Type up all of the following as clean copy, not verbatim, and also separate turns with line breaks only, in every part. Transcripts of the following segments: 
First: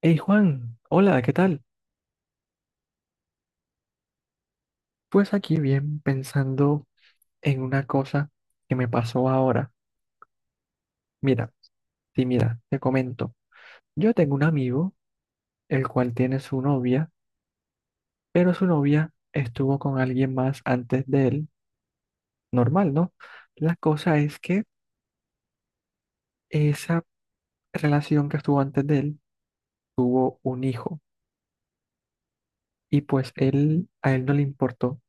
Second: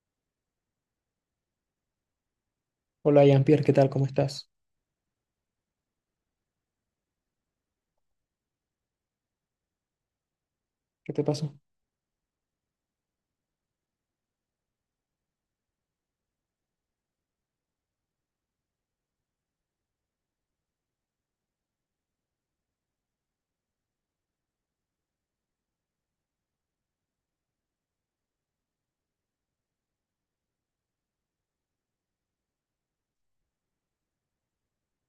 Hey Juan, hola, ¿qué tal?
Hola, Jean-Pierre, ¿qué tal? ¿Cómo estás?
Pues aquí bien pensando en una cosa que me pasó ahora.
¿Qué te
Mira,
pasó?
sí, mira, te comento. Yo tengo un amigo, el cual tiene su novia, pero su novia estuvo con alguien más antes de él, normal, ¿no? La cosa es que esa relación que estuvo antes de él, tuvo un hijo, y pues él, a él no le importó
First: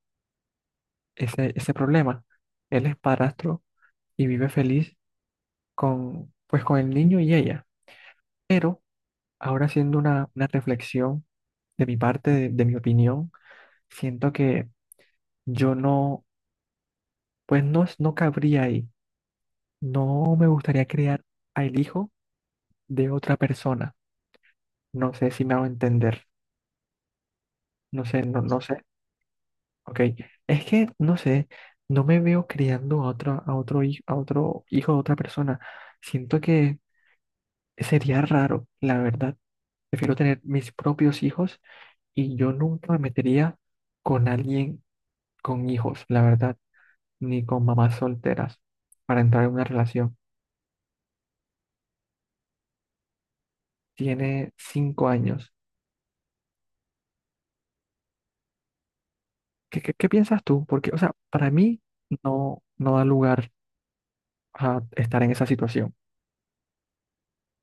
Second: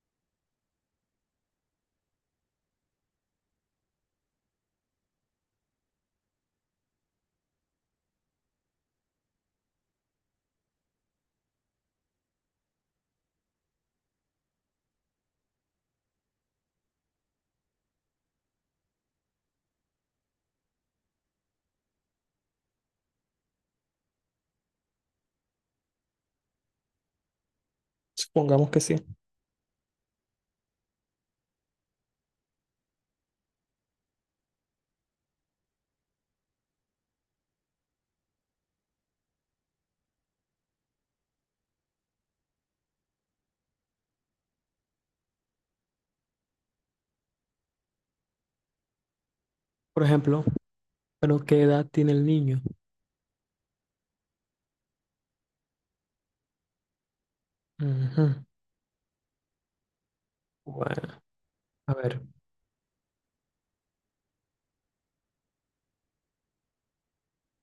ese problema. Él es padrastro y vive feliz con, pues, con el niño y ella. Pero ahora haciendo una reflexión de mi parte, de mi opinión, siento que yo no, pues no cabría ahí. No me gustaría criar al hijo de otra persona. No sé si me hago entender. No sé, no
Supongamos
sé.
que sí.
Ok. Es que, no sé, no me veo criando a otro hijo de otra persona. Siento que sería raro, la verdad. Prefiero tener mis propios hijos y yo nunca me metería con alguien con hijos, la verdad. Ni con mamás solteras para entrar en una
Por
relación.
ejemplo, ¿pero qué edad tiene el niño?
Tiene 5 años.
Ujú.
¿ Qué piensas tú? Porque, o sea,
Bueno,
para mí
a ver,
no da lugar a estar en esa situación.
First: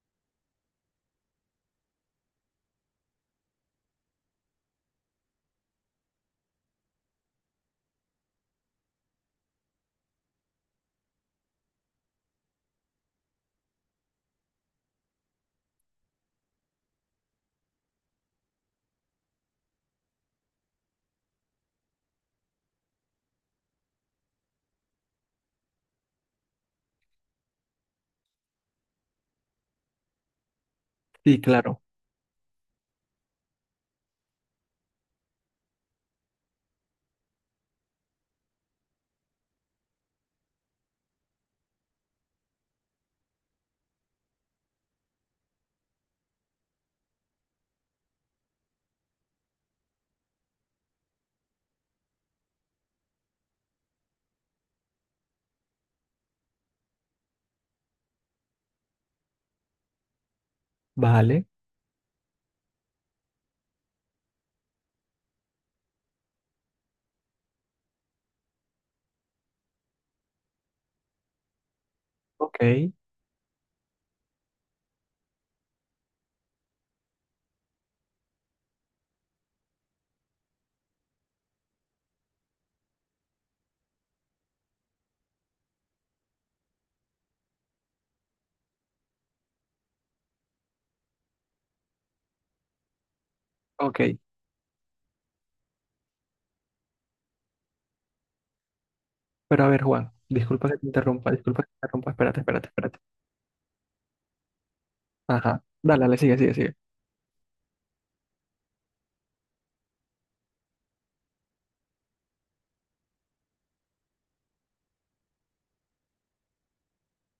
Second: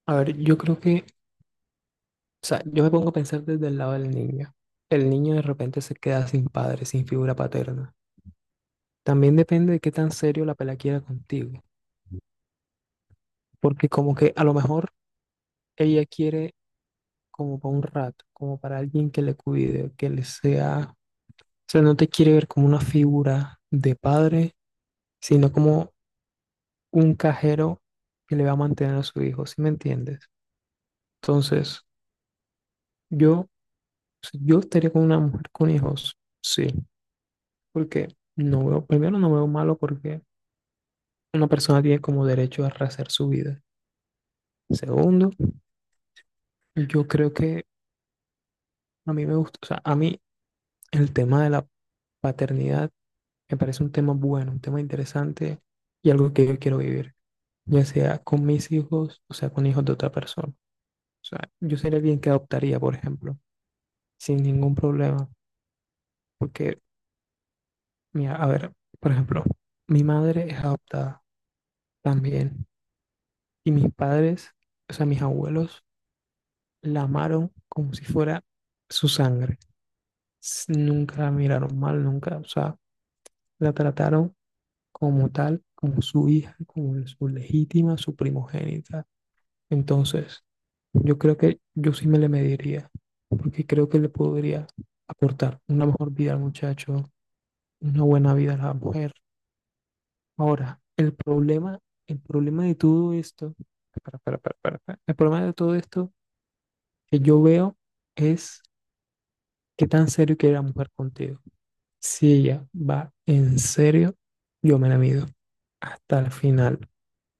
yo creo que, o sea, yo me pongo a pensar desde el lado del niño. El niño de repente se queda sin padre, sin figura paterna. También depende de qué tan serio la pela quiera contigo, porque como que a lo mejor ella quiere como para un rato, como para alguien que le cuide, que le sea, o sea, no te quiere ver como una figura de padre, sino como un cajero que le va a mantener a su hijo, ¿sí me entiendes?
Sí,
Entonces,
claro,
yo, si yo estaría con una mujer con hijos, sí, porque no veo, primero no veo malo porque una persona tiene como derecho a rehacer su vida. Segundo, yo creo que a mí me gusta, o sea, a mí el tema de la paternidad me parece un tema bueno, un tema interesante y algo que yo quiero vivir, ya sea con mis hijos, o sea, con hijos de otra persona. O sea,
vale,
yo sería alguien que adoptaría, por ejemplo, sin ningún problema. Porque, mira, a ver, por ejemplo, mi madre es adoptada también
ok,
y mis padres, o sea, mis abuelos, la amaron como si fuera su sangre. S- Nunca la miraron mal, nunca, o sea, la trataron como tal, como su hija, como su legítima, su primogénita. Entonces, yo creo que yo sí me le mediría, porque creo que
ok.
le podría aportar una mejor vida al muchacho, una buena vida a la mujer.
Pero a ver, Juan, disculpa que
Ahora,
te interrumpa, disculpa que te interrumpa,
el
espérate,
problema
espérate,
de
espérate.
todo esto, el problema de
Ajá,
todo
dale,
esto
dale, sigue, sigue, sigue.
que yo veo es qué tan serio quiere la mujer contigo. Si ella va en serio, yo me la mido hasta el final.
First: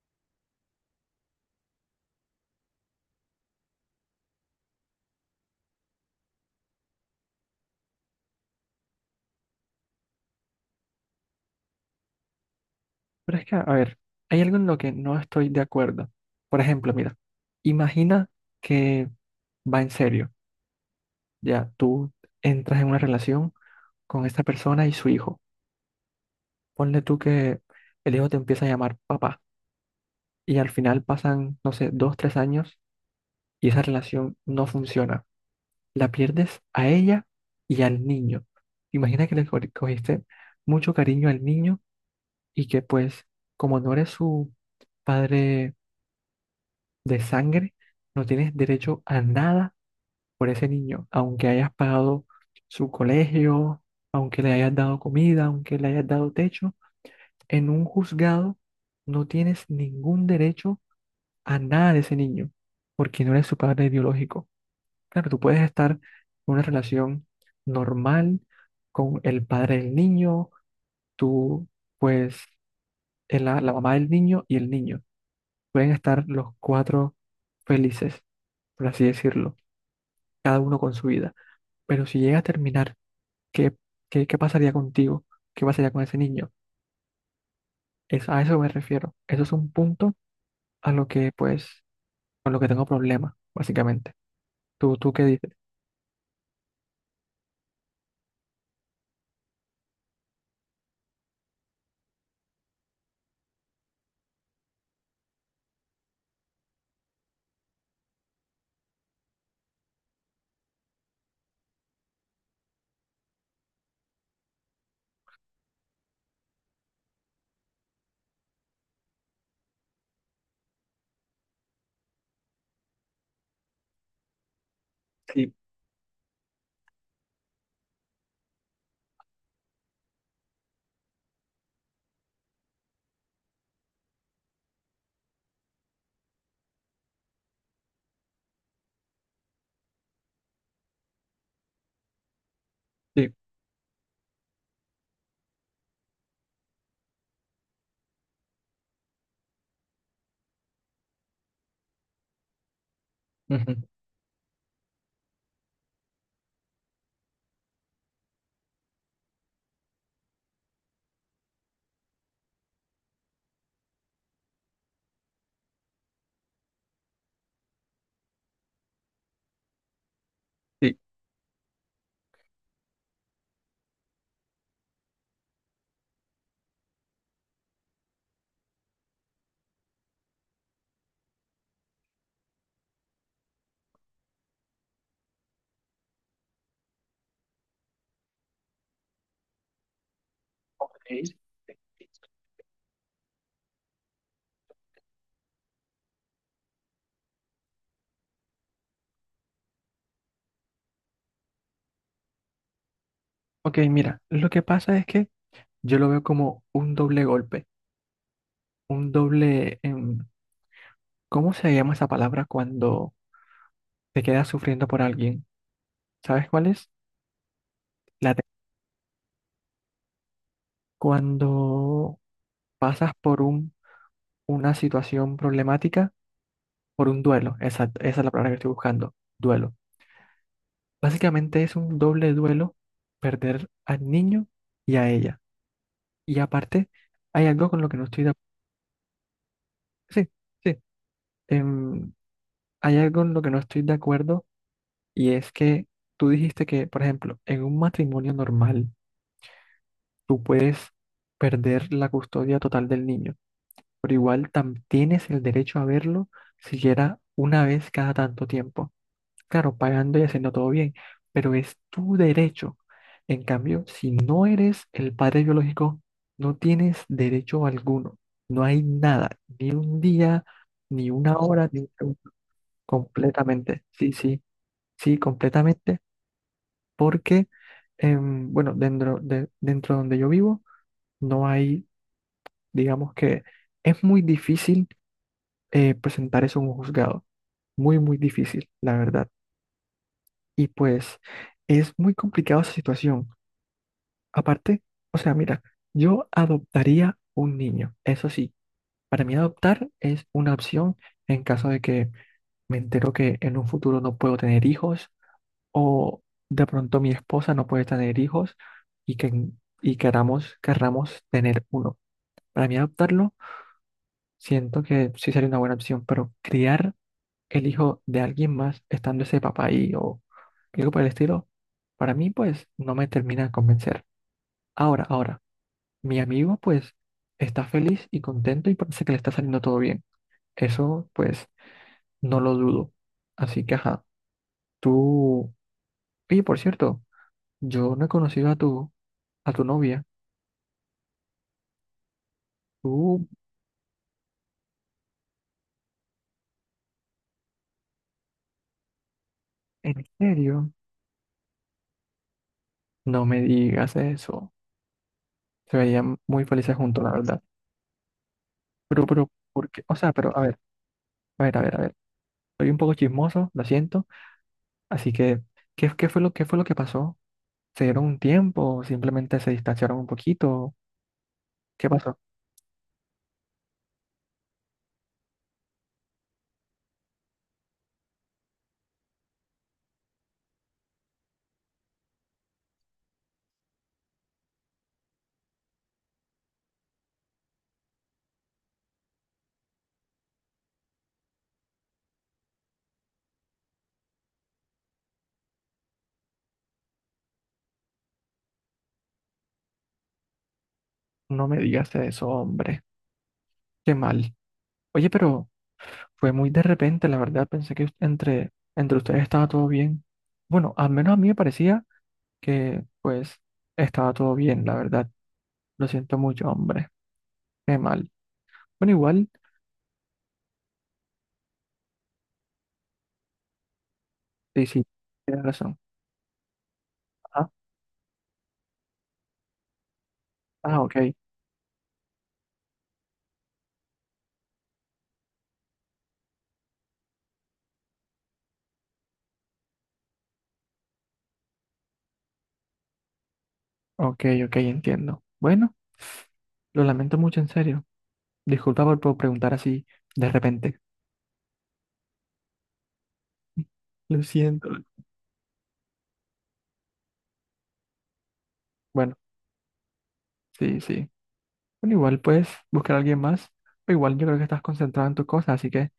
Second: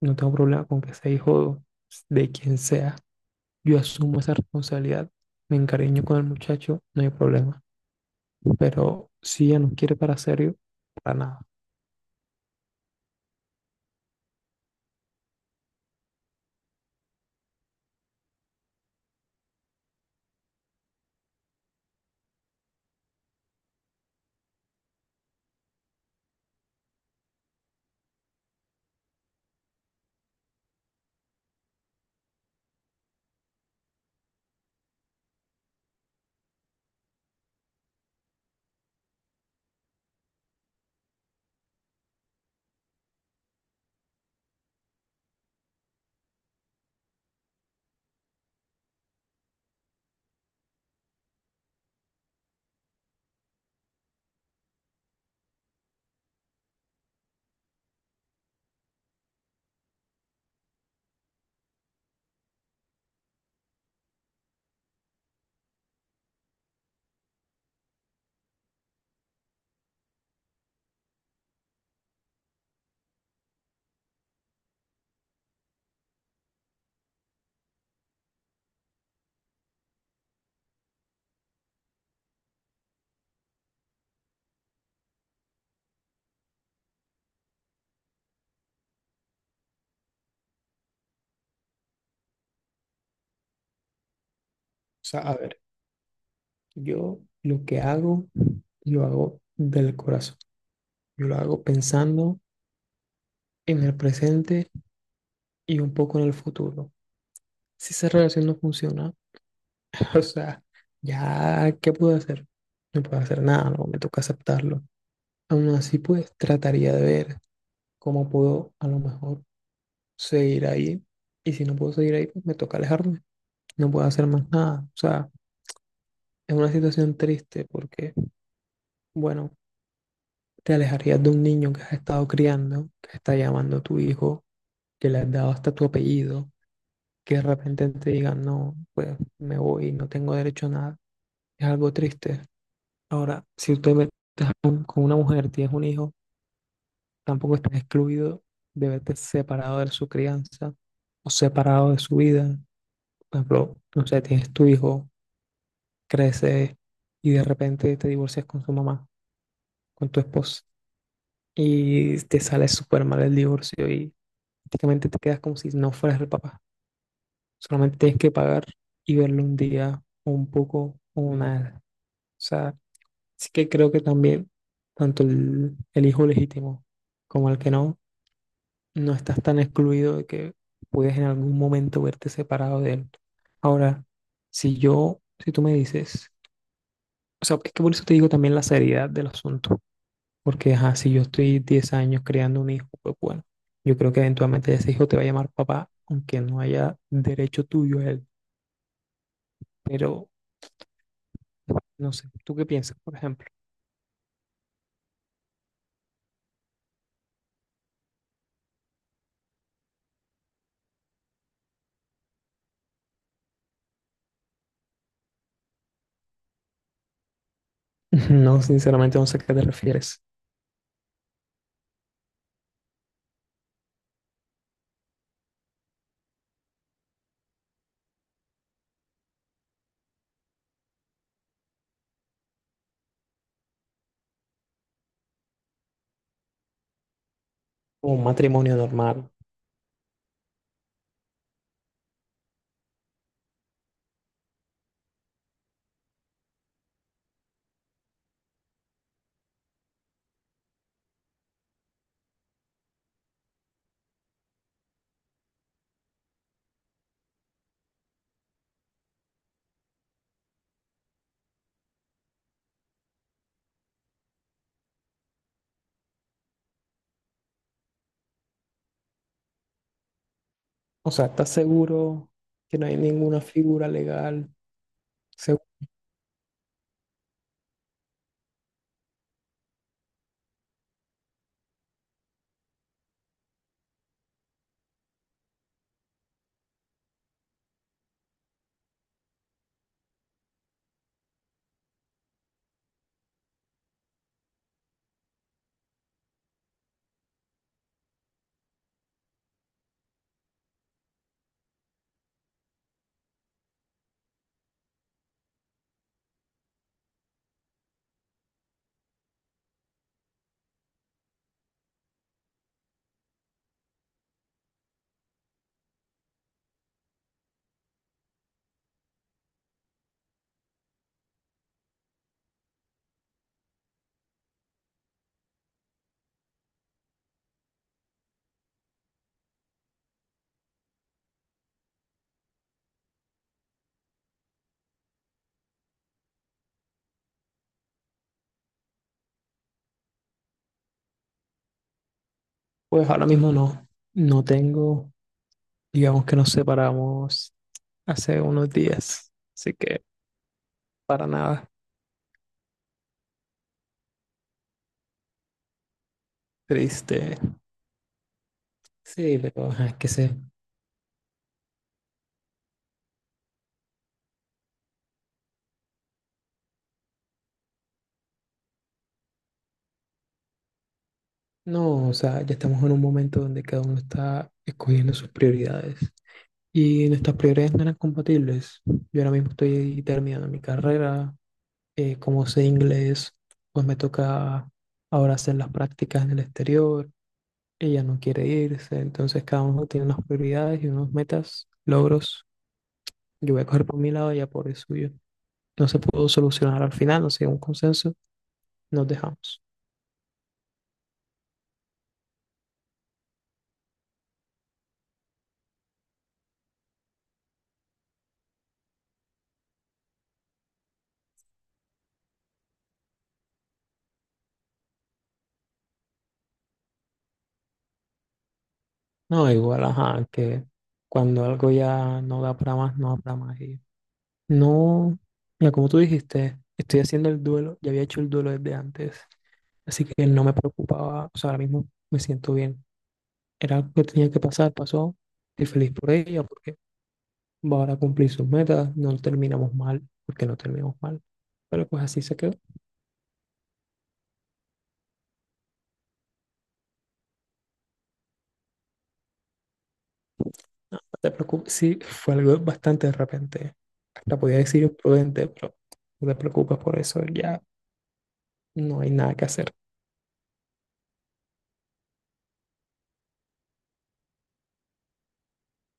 No tengo problema con que sea hijo de quien sea. Yo asumo esa responsabilidad, me encariño con el muchacho, no hay problema. Pero si ella no quiere para serio, para nada. O
Pero es que, a ver, hay algo en lo que no estoy de acuerdo. Por ejemplo, mira, imagina que va en serio, ya tú entras en una relación con esta persona y su hijo. Ponle tú que el hijo te empieza a llamar papá y al final pasan, no sé, dos, tres años y esa relación no funciona. La pierdes a ella y al niño. Imagina que le cogiste mucho cariño al niño y que pues como no eres su padre de sangre, no tienes derecho a nada por ese niño, aunque hayas pagado su colegio, aunque le hayas dado comida, aunque le hayas dado techo, en un juzgado no tienes ningún derecho a nada de ese niño, porque no eres su padre biológico. Claro, tú puedes estar en una relación normal con el padre del niño, tú, pues, la mamá del niño y el niño. Pueden estar los cuatro felices, por así decirlo, cada uno con su vida. Pero si llega a terminar, ¿qué, qué pasaría contigo? ¿Qué pasaría con ese niño? Es, a eso me refiero. Eso es un punto a lo que, pues, con lo que tengo problema, básicamente. ¿Tú
sea,
qué
a
dices?
ver, yo lo que hago, lo hago del corazón. Yo lo hago pensando en el presente y un poco en el futuro. Si esa relación no funciona, o sea, ya, ¿qué puedo hacer? No puedo hacer nada, no, me toca aceptarlo. Aún así, pues trataría de ver cómo puedo a lo mejor seguir ahí. Y si no puedo seguir ahí, pues me toca alejarme. No puedo hacer más nada. O sea,
Sí,
es una situación triste porque, bueno, te alejarías de un niño que has estado criando, que está llamando a tu hijo, que le has dado hasta tu apellido, que de repente te digan, no, pues me voy, no tengo derecho a nada, es algo triste.
sí.
Ahora, si usted ve- te has con una mujer, tienes un hijo, tampoco estás excluido de verte separado de su crianza o separado de su vida. Por ejemplo, no sé, tienes tu hijo, crece y de repente te divorcias con su mamá, con tu esposa, y te sale súper mal el divorcio y prácticamente te quedas como si no fueras el papá. Solamente tienes que pagar y verlo un día o un
Sí.
poco o nada. O sea, así que creo que también, tanto el hijo legítimo como el que no, no estás tan excluido de que puedes en algún momento verte separado de él. Ahora, si yo, si tú me dices, o sea, es que por eso te digo también la seriedad del asunto, porque ajá, si yo
Ok.
estoy 10 años creando un hijo, pues bueno, yo creo que eventualmente ese hijo te va a llamar papá, aunque no haya derecho tuyo a él, pero no sé, ¿tú qué piensas, por ejemplo?
Ok, mira, lo que pasa es que yo lo veo como un doble golpe, un doble¿cómo se llama esa palabra cuando te quedas sufriendo por alguien? ¿Sabes cuál es? La te-
No, sinceramente no sé a qué te refieres.
Cuando pasas por un, una situación problemática, por un duelo, exacto, esa es la palabra que estoy buscando, duelo. Básicamente es un doble duelo perder al niño y a ella. Y aparte, hay algo con lo que no estoy
Un
de acuerdo.
matrimonio normal.
Sí, sí. em, hay algo en lo que no estoy de acuerdo y es que tú dijiste que, por ejemplo, en un matrimonio normal tú puedes perder la custodia total del niño, pero igual tienes el derecho a verlo siquiera una vez cada tanto tiempo. Claro, pagando y haciendo todo bien, pero es tu derecho. En cambio, si no eres el padre biológico, no tienes derecho alguno. No hay nada, ni un día, ni
O sea,
una
¿estás
hora, ni un segundo,
seguro que no hay ninguna
completamente.
figura
Sí, sí.
legal?
Sí,
Segu-
completamente, porque, bueno, dentro donde yo vivo, no hay, digamos que es muy difícil presentar eso en un juzgado, muy, muy difícil, la verdad. Y pues es muy complicada esa situación. Aparte, o sea, mira, yo adoptaría un niño, eso sí, para mí adoptar es una opción en caso de que me entero que en un futuro no puedo tener hijos, o de pronto mi esposa no puede tener hijos y, que, y querramos tener uno. Para mí adoptarlo, siento que sí sería una buena opción, pero criar el hijo de alguien más estando ese papá ahí o algo por el estilo, para mí pues no me termina de convencer. Ahora, ahora, mi amigo pues está feliz y contento y parece que le está saliendo todo bien. Eso pues no lo dudo. Así que ajá, tú... Y por cierto, yo no he conocido a tu novia.
Pues
¿Tú,
ahora mismo no. No tengo, digamos que nos separamos hace unos días, así que
en serio?
para nada
No me digas eso. Se veían muy felices juntos, la
triste.
verdad. Pero,
Sí, pero
¿por qué?
ajá,
O
es que
sea, pero,
se.
a ver, a ver, a ver, a ver. Soy un poco chismoso, lo siento. Así que, ¿ qué fue lo que pasó? ¿Se dieron un tiempo? ¿Simplemente se distanciaron un poquito? ¿Qué
No, o
pasó?
sea, ya estamos en un momento donde cada uno está escogiendo sus prioridades y nuestras prioridades no eran compatibles. Yo ahora mismo estoy terminando mi carrera, como sé inglés, pues me toca ahora hacer las prácticas en el exterior. Ella no quiere irse, entonces cada uno tiene unas prioridades y unas metas, logros. Yo voy a coger por mi lado, ella por el suyo. No se pudo solucionar al final, no se llegó a un consenso, nos dejamos.
No me digas eso, hombre. Qué mal. Oye, pero fue muy de repente, la verdad. Pensé que entre ustedes estaba todo bien. Bueno, al menos a mí me parecía que pues estaba todo bien, la verdad. Lo siento mucho, hombre. Qué mal. Bueno, igual,
No, igual, ajá, que cuando algo ya no da para más, no da para más. Y
sí, sí,
no,
tienes
ya
razón.
como tú dijiste, estoy haciendo el
Ah,
duelo, ya había hecho el duelo desde antes, así que no me
ah, ok,
preocupaba, o sea, ahora mismo me siento bien. Era algo que tenía que pasar, pasó, estoy feliz por ella, porque Bora cumplir sus metas, no terminamos mal, porque no terminamos mal. Pero pues así se quedó, no
ok, ok, entiendo. Bueno, lo lamento mucho, en serio. Disculpa por preguntar así de repente.
te preocupes. Sí, fue algo bastante de repente.
Lo
Hasta podía
siento.
decir imprudente, pero no te preocupes por eso, ya no hay
Bueno,
nada que hacer.
sí, sí. Bueno, igual puedes buscar a alguien más. O igual yo creo que estás concentrado en tus cosas, así que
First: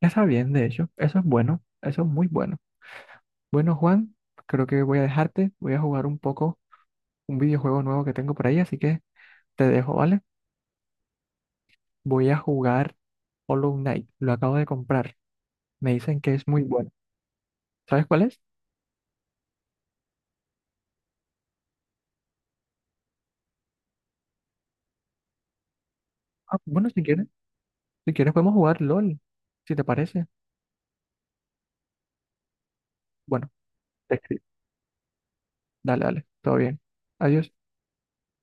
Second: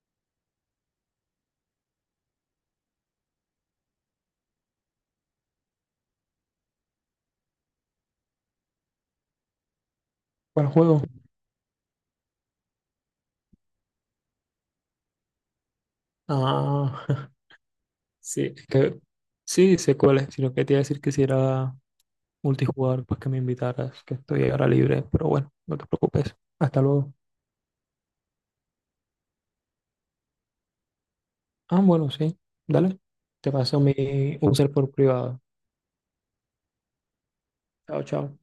está bien, de hecho. Eso es bueno, eso es muy bueno. Bueno, Juan, creo que voy a dejarte. Voy a jugar un poco un videojuego nuevo que tengo por ahí, así que... Te dejo, ¿vale?
¿Cuál juego?
Voy a jugar Hollow Knight. Lo acabo de comprar. Me dicen que es muy bueno.
Ah,
¿Sabes cuál es?
sí, es que sí, sé cuál es, sino que te iba a decir que si era multijugador, pues que me invitaras, que estoy ahora libre, pero bueno, no te preocupes.
Ah,
Hasta
bueno, si
luego.
quieres, podemos jugar LOL, si te parece.
Ah, bueno, sí, dale.
Bueno,
Te paso mi
te escribo.
user por privado.
Dale, dale. Todo bien. Adiós.
Chao, chao.